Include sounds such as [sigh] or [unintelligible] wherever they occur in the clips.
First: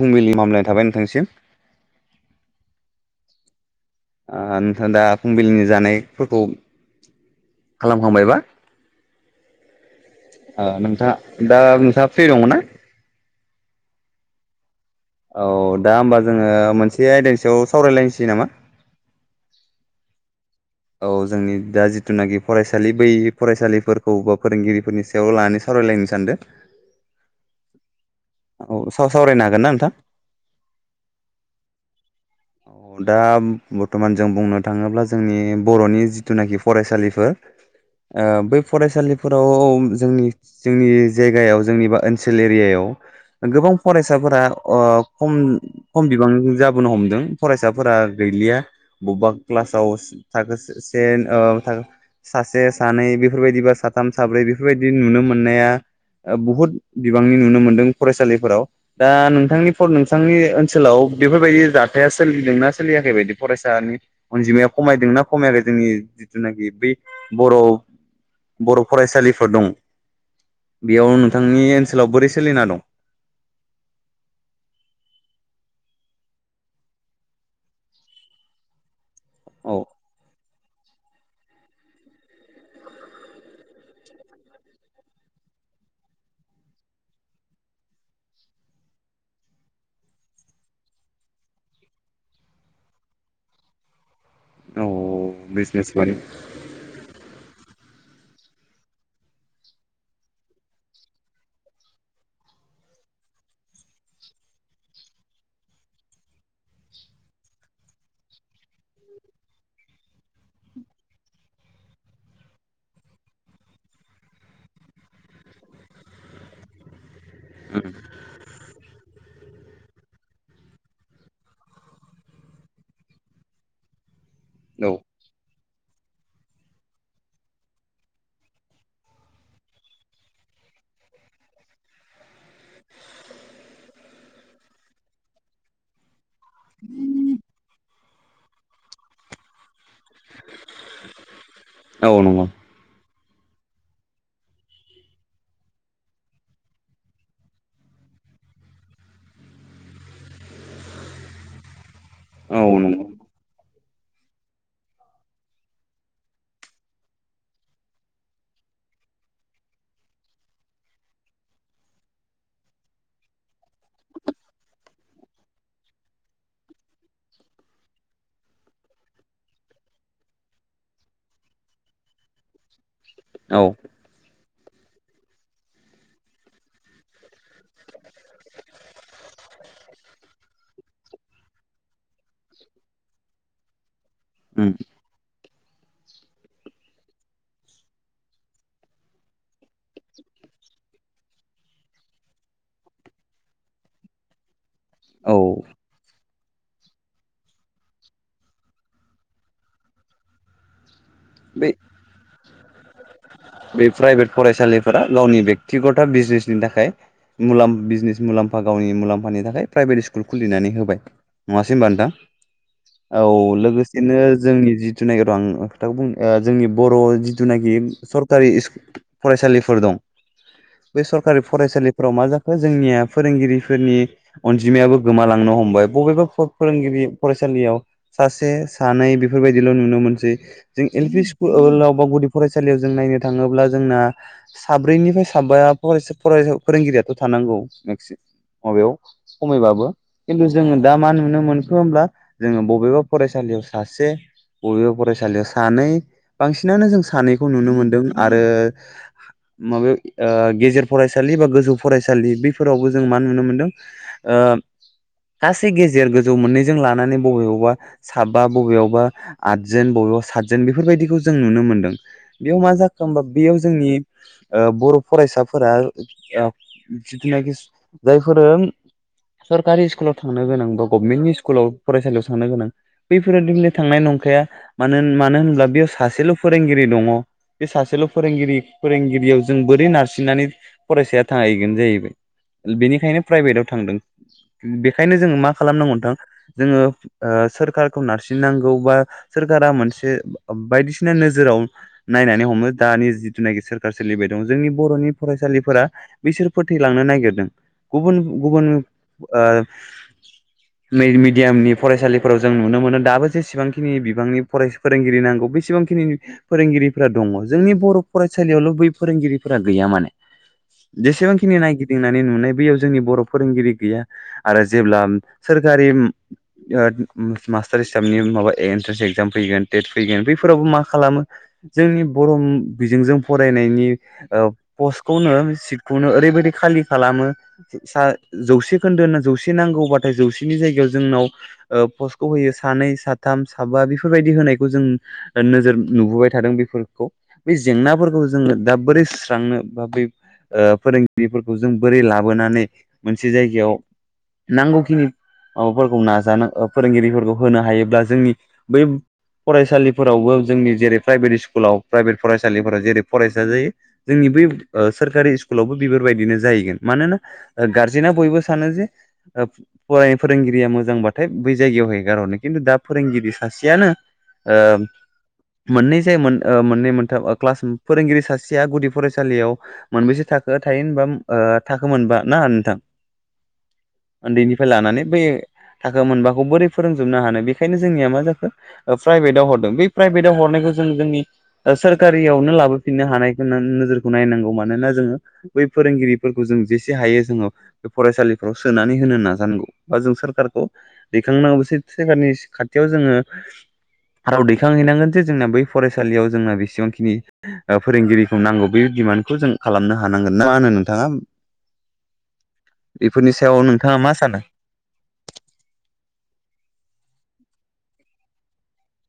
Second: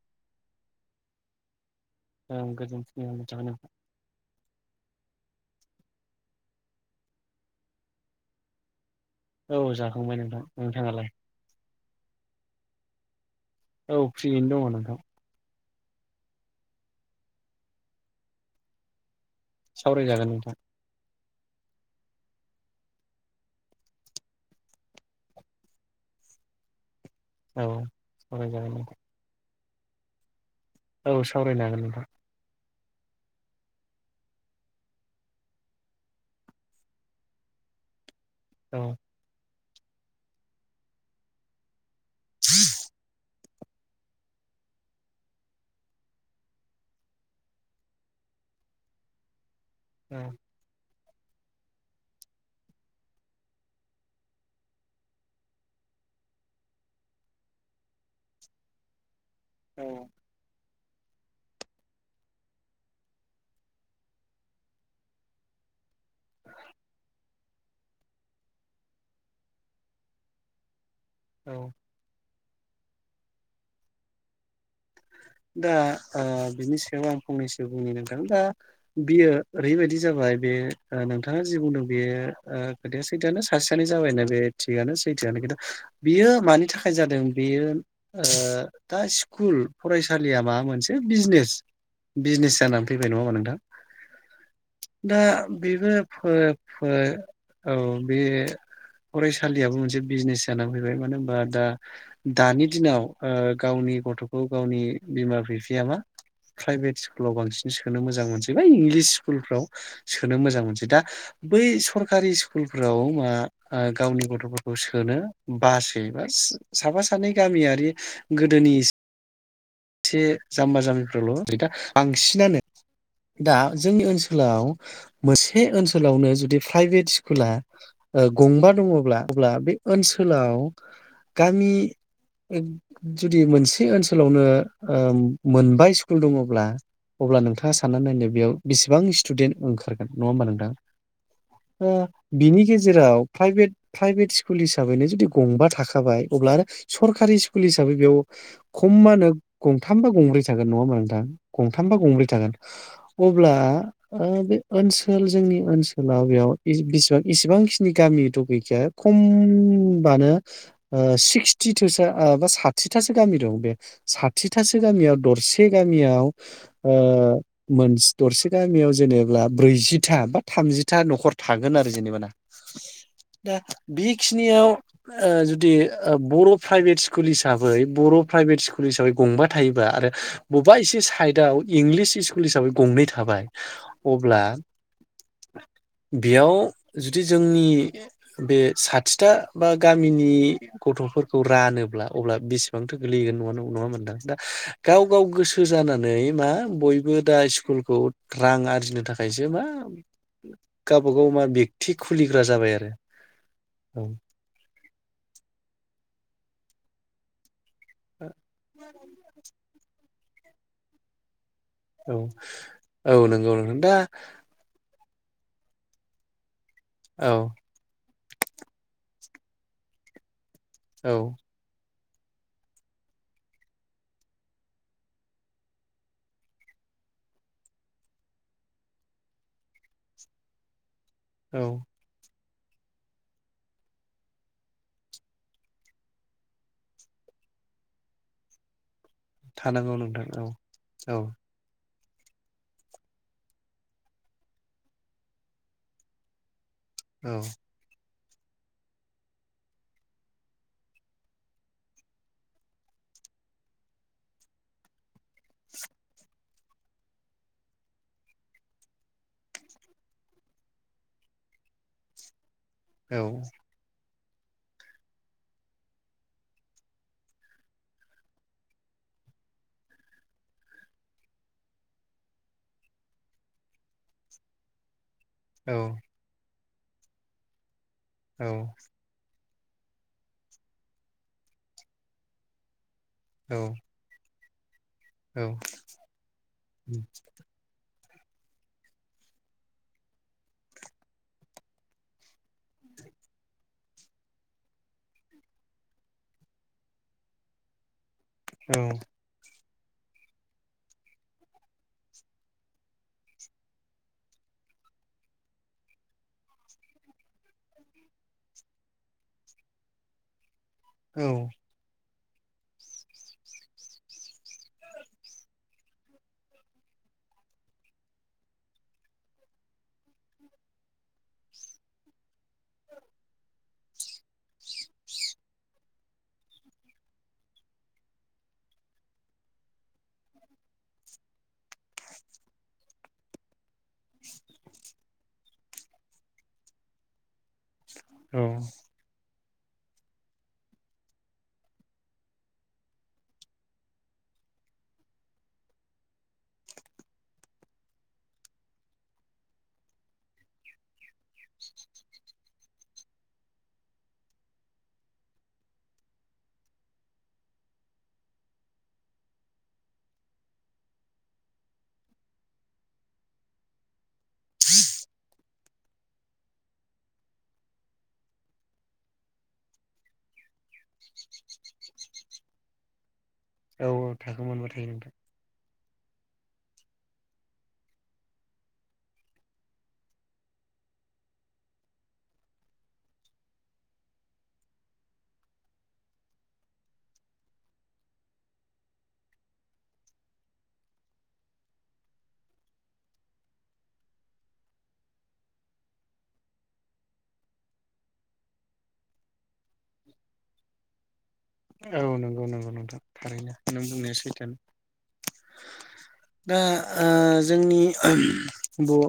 फुंबिलिनि मामलायनाय थाबाय नोंथांनिसिम औ गोजोननि [unintelligible] ओ नोंथां दा फुंबिलिनि जानायफोरखौ खालामखांबायबा? औ जाखांबाय नोंथां नोंथाङालाय नोंथां दा नोंथाङा फ्रि दङ ना? औ फ्रियैनो दङ नोंथां। औ दा होमबा जोङो मोनसे आयदानि सायाव सावरायलायनोसै नामा? सावरायजागोन नोंथां। औ जोंनि दा जिथुनाखि फरायसालि बै फरायसालिफोरखौ बा फोरोंगिरिफोरनि सायाव लानानै सावरायलायनो सानदों। औ सावरायजागोन औ नोंथां साव सावरायनो हागोन ना नोंथां औ सावरायनो हागोन नोंथां। दा बरथमान जों बुंनो थाङोब्ला जोंनि बर'नि जिथुनुखि फरायसालिफोर ओ बै औ फरायसालिफोराव जोंनि जोंनि जायगायाव जोंनि बा ओनसोल एरियायाव गोबां फरायसाफोरा ओ खम खम बिबां जाबोनो हमदों फरायसाफोरा गैलिया बबेबा क्लासाव औ सासे सानै बेफोरबायदिबा साथाम साब्रै बेफोरबायदि नुनो मोननाया बुहुद बिबांनि नुनो मोनदों फरायसालिफोराव दा नों थांनि फ औ नोंथांनि ओन सोलाव बेफोरबायदि जाथाया सोलिदोंना सोलियाखै बायदि फरायसानि अनजिमाया खमायदों ना। खमायाखै जोंनि जिथुनाखि बै बर' बर' फरायसालिफोर दं बेयाव नोंथांनि औ ओनसोलाव बोरै सोलिना दं दा ओ बिनि सायाव आं फंनैसो बुंनो नोंथां दा बियो औ ओरैबायदि जाबाय बे नोंथाङा जि बुंदों बेयो खोथाया सैथोआनो सासे सानै जाबायना बे थियनो सैथोआनो खिन्थु बियो मानि थाखाय जादों बेयो दा स्कुल फरायसालिया माबा मोनसे बिजनेस बिजनेस जानानै फैबाय नङा होनबा नोंथां? औ दा बेबो बिजनेसमेन फै फै औ बे फरायसालियाबो मोनसे बिजनेस जानानै फैबाय मानो होनबा दा दानि दिनाव ओ गावनि गथ गावनि बिमा बिफाया मा प्राइभेट स्कुलाव बांसिन सोनो मोजां मोनसै बा इंलिस स्कुलफ्राव सोनो मोजां मोनसै दा बै सरखारि स्कुलफ्राव आ आ‌ मा गावनि गथफोरखौ सोनो बासै बा साफा सानै गामियारि दिनै इसे जाम्बा जाम्बिफ्राल दा बांसिनानो दा जोंनि ओनसोलाव औ मोनसे ओनसोलावनो जुदि प्राइभेट स्कुला ओ गंबा दङब्ला अब्ला बे ओनसोलाव गामि जुदि मोनसे ओनसोलावनो ओ मोनबा स्कुल दङब्ला अब्ला नोंथाङा साननानै नायनो बेयाव बेसेबां स्टुडेन्ट ओंखारगोन नङा होमबा नोंथां दा औ नंगौ बिनि गेजेराव प्राइभेट प्राइभेट स्कुल हिसाबैनो जुदि गंबा थाखाबाय अब्ला आरो सरकारि स्कुल हिसाबै बेयाव खमानो गंथामबा गंब्रै थागोन नङा होमा नोंथां गंथामबा गंब्रै थागोन औ नंगौ अब्ला ओ बे ओनसोल जोंनि ओनसोलाव बेयाव बेसेबां इसेबांखिनि गामि दं गैखाया खमबानो ओ सिक्सटिथोसो बा साथिथासो गामि दं बे साथिथासो गामियाव दरसे गामियाव ओ मोन दरसे गामियाव जेनेबा ब्रैजिथा बा थामजिथा नखर थागोन आरो जेनेबा ना दा औ बेखिनियाव ओ जुदि बर' प्राइभेट स्कुल हिसाबै बर' प्राइभेट स्कुल हिसाबै गंबा थायोबा आरो बबेबा एसे सायिदाव इंलिस स्कुल हिसाबै गंनै थाबाय अब्ला बेयाव जुदि जोंनि ओ बे साथिथा बा गामिनि गथफोरखौ रानोब्ला अब्ला बेसेबांथो गोगलैगोन ना नङामोन? दा गाव गाव औ गोसो जानानै मा बयबो दा स्कुलखौ रां आरजिनो थाखायसो मा गावबा गाव मा बे बेक्ति खुलिग्रा जाबाय आरो बे औ प्राइभेट फरायसालिफोरा गावनि बेक्तिगत बिजिनेसनि थाखाय मुलाम्फा बिजनेस मुलाम्फा गावनि मुलाम्फानि थाखाय प्राइभेट स्कुल खुलिनानै होबाय नङासै होनबा नोंथां औ औ नंगौ नोंथां दा लोगोसेनो जोंनि जि [unintelligible] जोंनि बर' औ जिथुनाखि सर फरायसालिफोर दं बे औ सरकारि फरायसालि फ्राव मा जाखो जोंनिया फोरोंगिरिफोरनि अनजिमायाबो गोमालांनो हमबाय बबेबा फोरोंगिरि फरायसालियाव सासे सानै बेफोरबायदिल' नुनो मोनसै जों एल पि औ सकुलाव बा गुदि फरायसालियाव जों नायनो थाङोब्ला जोंना साब्रैनिफ्राय साबा फ फरायसा फोरोंगिरियाथ' थानांगौ मेक्सि माबायाव खमायबाबो थानांगौ नोंथां औ खिन्थु जोङो दा मा औ नुनो मोनखो होमब्ला जोङो बबेबा फरायसालियाव सासे बबेबा फरायसालियाव सानै बांसिन सिनानो जों औ सानैखौ नुनो मोन्दों। आरो माबायाव ओ गेजेर फरायसालि बा गोजौ फरायसालि बेफोरावबो जों मा नुनो मोनदों ओ सासे गेजेर गोजौ मोननै जों लानानै बबेयावबा साबा बबेयावबा आदजोन बबेयावबा सातजोन बेफोरबायदिखौ जों नुनो मोनदों बेयाव मा औ एखोमबा बेयाव जोंनि ओ बर' फरायसाफोरा ओ जिथुनाखि जायफोरो सरकारि स्कुलाव थांनो गोनां बा गभमेन्टनि स्कुलाव फरायसालियाव थांनो गोनां बैफोरो [unintelligible] थांनाय नंखाया मानो मानो होनोब्ला बेयाव सासेल फोरोंगिरि दङ बे सासे औ फोरोंगिरि फोरोंगिरियाव जों बोरै नारसिननानै फरायसाया थाहैगोन जाहैबाय बेनि बेंखायनो प्राइभेटाव औ थांदों बेखायनो जोङो मा खालामनांगौ नोंथां जोङो ओ सोरखार खौ नारसिननांगौ बा सोरखारा मोनसे बायदिसिना नोजोराव नायनानै दानि जिथुनाखि सोर सोलिबाय दं जोंनि बर'नि फरायसालिफोरा बिसोर फोथैलांनो नागिरदों गुबुन गुबुन मिडियामनि फरायसालिफोराव जों नुनो मोनो दाबो जेसेबांखिनि बिबांनि फोरोंगिरि नांगौ बेसेबांखिनि फोरोंगिरि दङ जोंनि बर' फरायसालियावल' बै फोरोंगिरिफोरा गैया मोन औ जेसेबांखिनि नायगिदिंनाय बै नुनाय बैयाव जोंनि बर' फोरोंगिरि गैया आरो जेब्ला सोरखारि मास्टार हिसाबनि माबा एन्ट्रेन्स एक्जाम फैगोन टेट फैगोन बैफोरावबो मा खालामो जोंनि बर' बिजोंजों फरायनायनि पस्टखौनो सिटखौनो ओरैबायदि खालि खालामो जौसे खोन्दो होनना जौसे नांगौबाथाय जौसेनि जायगायाव जोंनाव पस्टखौ होयो सानै साथाम साबा बेफोरबायदि होनायखौ जों नोजोर नुबोबाय थादों बे फोरखौ बे जेंनाफोरखौ औ जोङो दा बोरै स्रांनो बा बै ओ फोरोंगिरिफोरखौ जों बोरै लाबोनानै मोनसे जायगायाव नांगौखिनि माबाफोरखौ नाजानो फोरोंगिरिफोरखौ होनो हायोब्ला जोंनि बै फरायसालिफोरावबो जोंनि जेरै प्राइभेट स्कुल स्कुलाव प्राइभे फरायसालिफोराव जेरै फरायसा जायो जोंनि बै सोरखारि स्कुलावबो बेफोरबायदिनो जाहैगोन मानोना गारजेना बयबो सानो जे फराय फोरोंगिरिया मोजांबाथाय बै जायगायाव हेगारहरनो खिन्थु दा फोरोंगिरि सासेयानो मोननै जाय मोन मोननै मोनथाम क्लास फोरोंगिरि सासेया गुदि फरायसालियाव मोनबेसे थाख थायो होनबा थाखो मोनबा ना नोंथां औ थाखो मोनबा उन्दैनिफ्राय थायो लानानै नोंथां बै थाखो मोनबाखौ बोरै फोरोंजोबनो हानो बेखायनो जोंनिया मा जाखो प्राइभेटाव हरदों बै प्राइभेटआव हरनायखौ जों जोंनि सोरखारियावनो लाबोफिननो हानायखौ नोजोरखौ नायनांगौ मानोना जोङो बै फोरोंगिरिफोरखौ जों जेसे हायो जोङो बे फरायसालिफ्राव सोनानै होनो नाजानांगौ बा जों सोरखारखौ दैखांनांगौ सो सोरखारनि खाथियाव जोङो राव दैखांहैनांगोन जे जोंना बै फरायसा सालियाव जोंना बेसेबांखिनि फोरोंगिरिखौ नांगौ बे डिमान्डखौ जों खालामनो हानांगोन ना मा होनो नोंथाङा औ नंगौ नंगौ नोंथां बेफोरनि थारैनो सायाव नों नोंथाङा मा बुंनाया सानो सैथायानो दा जोंनि ब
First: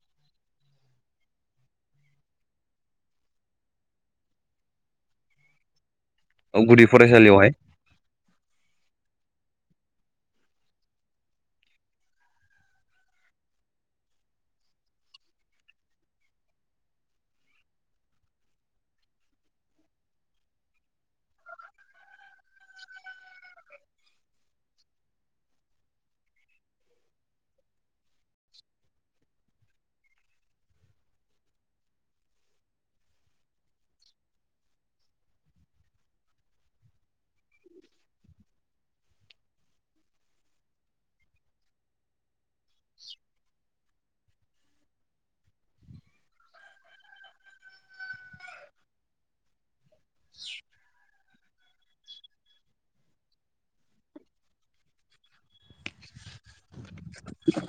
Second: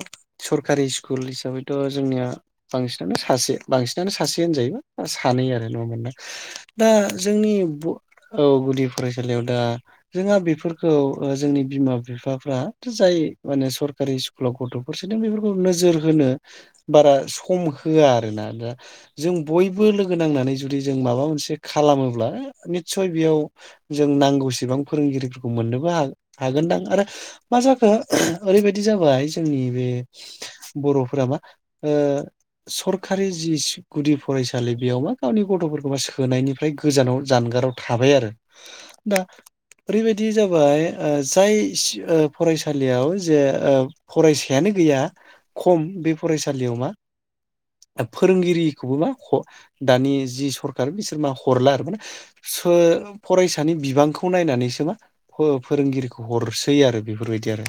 सरखारि स्कुल हिसाबैथ जोंनिया बांसिनानो सासे बांसिनानो सासे होनजायो बा सानै आरो होन जायो औ गुदि फरायसालि जोंनि औ गुदि फरायसालियाव दा जोंहा बेफोरखौ जोंनि बिमा बिफाफ्रा जाय माने सरकारि स्कुलाव गथफोर सोदों बेफोरखौ नोजोर होनो बारा सम होया आरो ना दा जों बयबो लोगो नांनानै जुदि जों माबा मोनसे खालामोब्ला निस्सय बेयाव जों नांगौसेबां फोरोंगिरिफोरखौ मोननोबो हागोनदां आरो मा जाखो ओरैबायदि जाबाय जोंनि बे बर'फोरा मा सरखारि जि गुदि फरायसालि बेयाव मा गावनि गथफोरखौ मा सोनायनि फ्राय गोजानाव जानगाराव थाबाय आरो दा ओरैबायदि जाबाय जाय फरायसालियाव जे फरायसायानो गैया खम बे फरायसालियाव मा फोरोंगिरिखौबो मा दानि जि सरखार बिसोर मा हरला आरो माने फरायसानि बिबांखौ नायनानैसो मा फो फोरोंगिरिखौ हरसै आरो बेफोरबायदि आरो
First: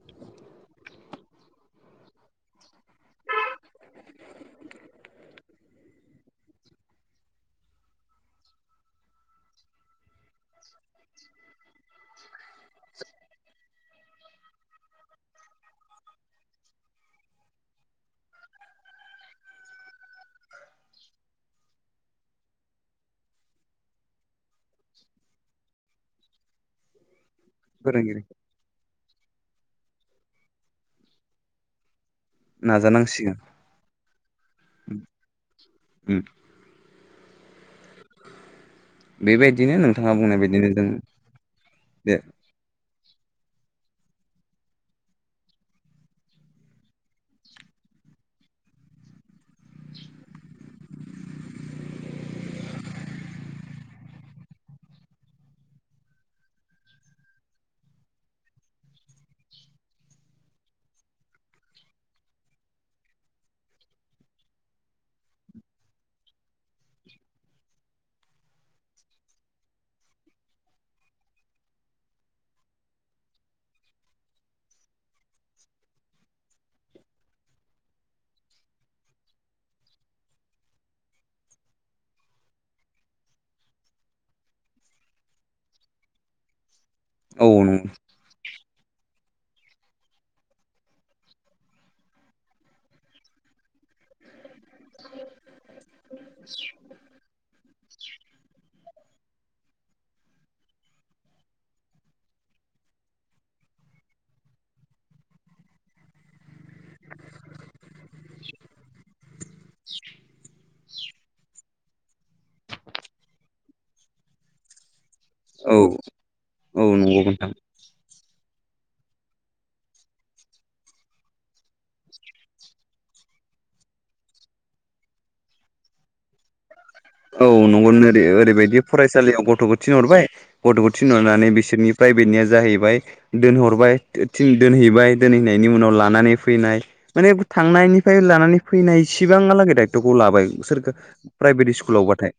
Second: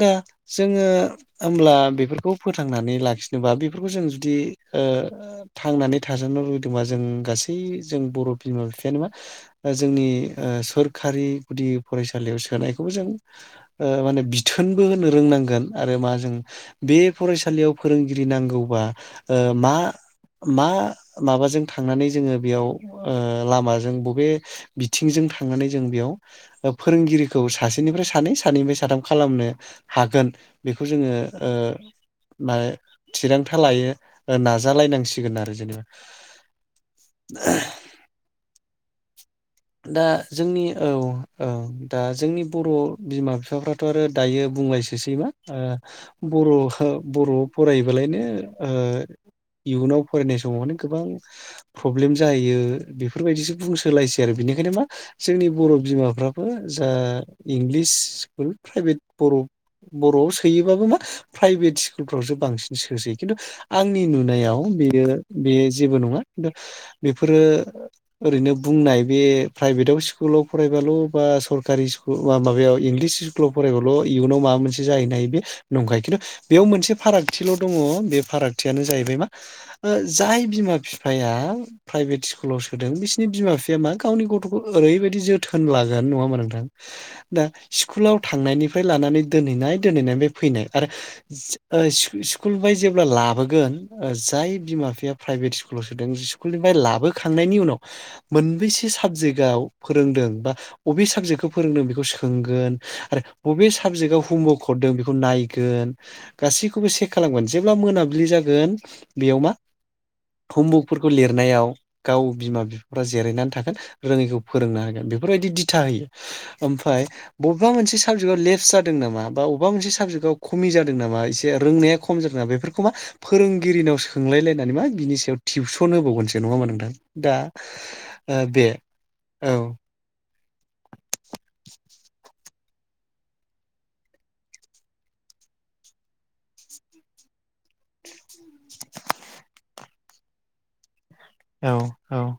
दा जोङो होमब्ला बेफोरखौ फोथांनानै लाखिनोबा बेफोरखौ जों जुदि थांनानै थाजानो लुबैदोंबा जों गासैबो गासै जों बर' बिमा बिफायानो मा जोंनि सोरखारि गुदि फरायसालियाव सोनायखौबो जों ओ माने बिथोनबो होनो रोंनांगोन आरो मा जों बे फरायसालियाव फोरोंगिरि नांगौबा मा मा माबाजों थांनानै जोङो बेयाव लामाजों बबे बिथिंजों थांनानै जों बेयाव फोरोंगिरि खौ सासेनिफ्राय फोरोंगिरि सानै सानैनिफ्राय साथाम खालामनो हागोन बेखौ जोङो ओ माने नाजानांसिगोन थिरांथा लायो नाजालायनांसिगोन आरो जेनेबा उम द [inaudible] बेबायदिनो दा नोंथाङा बुंनाय जोंनि बायदिनो जों औ औ दा बे जोंनि बर' बिमा बिफ बिफाफोराथ आरो दायो बुंलायसोसै ओ मा बर' बर'याव फरायोबालायनो इयुनाव फरायनाय समावनो गोबां प्रब्लेम जायो बेफोरबायदिसो बुंसोलायसै आरो बिनिखायनो मा जोंनि बर' बिमाफ्राबो जा इंलिस स्कुल प्रभेट बर' बर'आव सोयोबाबो मा प्राइभेट स्कुलफ्रावसो बांसिन सोसै खिन्थु आंनि नुनायाव बेयो बे जेबो नङा खिन्थु बेफोरो ओरैनो बुंनाय बे प्राइभेटाव स्कुलाव फरायबाल बा सरकारि स्कुला माबायाव इंलिस स्कुलाव फरायबाल इयुनाव माबा मोनसे जाहैनो हायो बे नंखाय खिन्थु बेयाव मोनसे फारागथिल दङ बे फारागथियानो जाहैबाय मा जाय बिमा बिफाया प्राइभेट स्कुलाव सोदों बिसिनि बिमा बिफाया मा गावनि गथखौ ओरैबायदि जोथोन लागोन नङामोन नोंथां दा औ नंगौ स्कुलाव थांनायनि फ्राय लानानै दोहैनाय दोनहैनायनि फैनाय आरो स्कुल जेब्ला लाबोगोन जाय बिमा बिफभेट स्कुलाव सोदों स्कुल लाबोखांनायनि उनाव मोनबैसे साबजेक्टव फोरोंदों बा बबे साबजेक्टखौ फोरोंदों बेखौ सोंगोन आरो बबे साबजेक्टआव हमवर्क हरदों बेखौ नायगोन गासैखौबो सेक खालामगोन जेब्ला मोनाबिलि जागोन बेयाव मा हमवर्कफोरखौ लिरनायाव गाव बिमा बिफाफ्रा जिरायनानै थाखाय रोङैखौ फोरोंना होगोन बेफोरबायदि औ दिथा होयो औ ओमफ्राय नंगौ नोंथां बबेबा मोनसे साबजेक्टआव लेप्स जादों नामा बा बबेबा मोनसे साबजेक्टआव खमि जादों नामा एसे रोंनाया खम जादों नामा बेफोरखौ मा फोरोंगिरिनाव सोंलायलायनानै मा बिनि सायाव टिउसन होबावगोनसो नङा मा नोंथां दा नंग ओ बे ओरैबायदि फरायसालियाव औ गथ'खौ थिनहरबाय गथ'खौ थिनरनानै बिसोरनि प्राइभेटनिया जाहैबाय दोनहरबाय दोनहैबाय दोनहैनायनि उनाव लानानै फैनाय माने थांनायनिफ्राय लानानै फैनायसिबांआ लागै दा खौ लाबाय सोरखौ औ प्राइभेट औ स्कुलावबाथाय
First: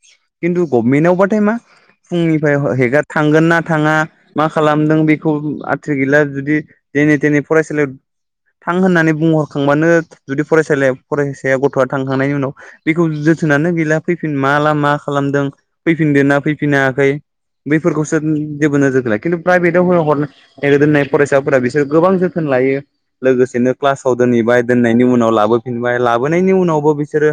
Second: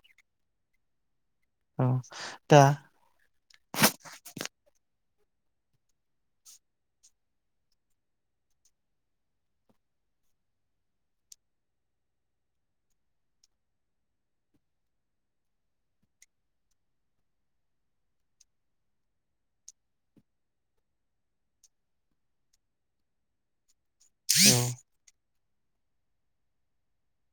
खिन्थु गभमेन्टआवबा नाथाय मा औ फुंनिफ्राय दा हेगार थांगोन ना थाङा मा खालामदों बेखौ आथ्रि गैला जुदि जेने देने फरायसालियाव थां होननानै बुंहरखांबानो जुदि फरायसालि फरायसाया गथ'आ थांखांनायनि उनाव बेखौ जोथोनानो गैला फैफिन मा लामा खालामदों फैफिनदो ना फैफिन हायाखै बैफोरखौसो जेबो नोजोरथोन ल खिन्थु प्राइभेटाव ह दोननाय फरायसाफोरा बिसोर गोबां जोथोन लायो लोगोसेनो क्लासाव औ दोनहैबाय दोननायनि उनाव लाबो बिनिफ्राय लाबोनायनि उनावबो बिसोरो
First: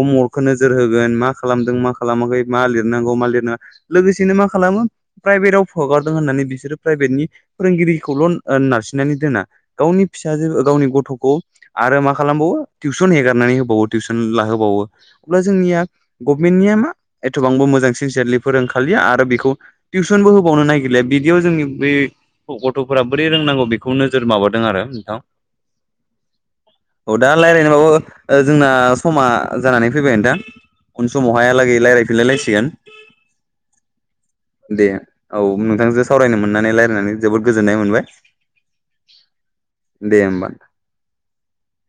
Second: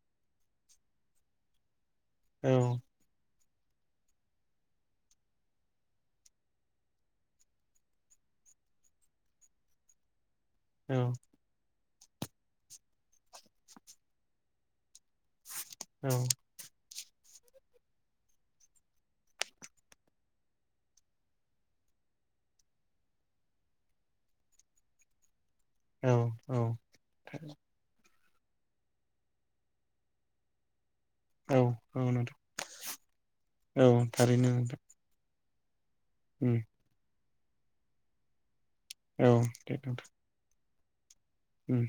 अम अर्खखौ नोजोर होगोन मा खालामदों मा खालामाखै औ मा लिरनांगौ मा लिरनो लोगोसेनो मा खालामो प्राइभेटआव फगारदों होननानै बिसोरो प्राइभेटनि फोरोंगिरिखौल' नारसिननानै दोना गावनि फिसा [unintelligible] गावनि औ गथ'खौ आरो मा खालामबावो टिउसन हेगारनानै होबावो टिउसन लाहोबावो अब्ला जोंनिया गभमेन्टनिया मा एथ'बांबो मोजां सिनसियारलि फोरोंखालिया आरो बेखौ टिउसनबो होबावनो नागिरलिया बिदियाव जोंनि बे गथ'फोरा बोरै रोंनांगौ बेखौ नोजोर माबादों आरो नोंथां। औ औ दा‌ रायलायनोबाबो जोंना समा जानानै फैबाय नोंथां। उन समावहा औ लागै औ औ थारैनो। दे औ नोंथांजों सावरायनो उम मोननानै रायलायनानै जोबोद गोजोननाय मोनबाय औ [unintelligible] दे होमबा उम।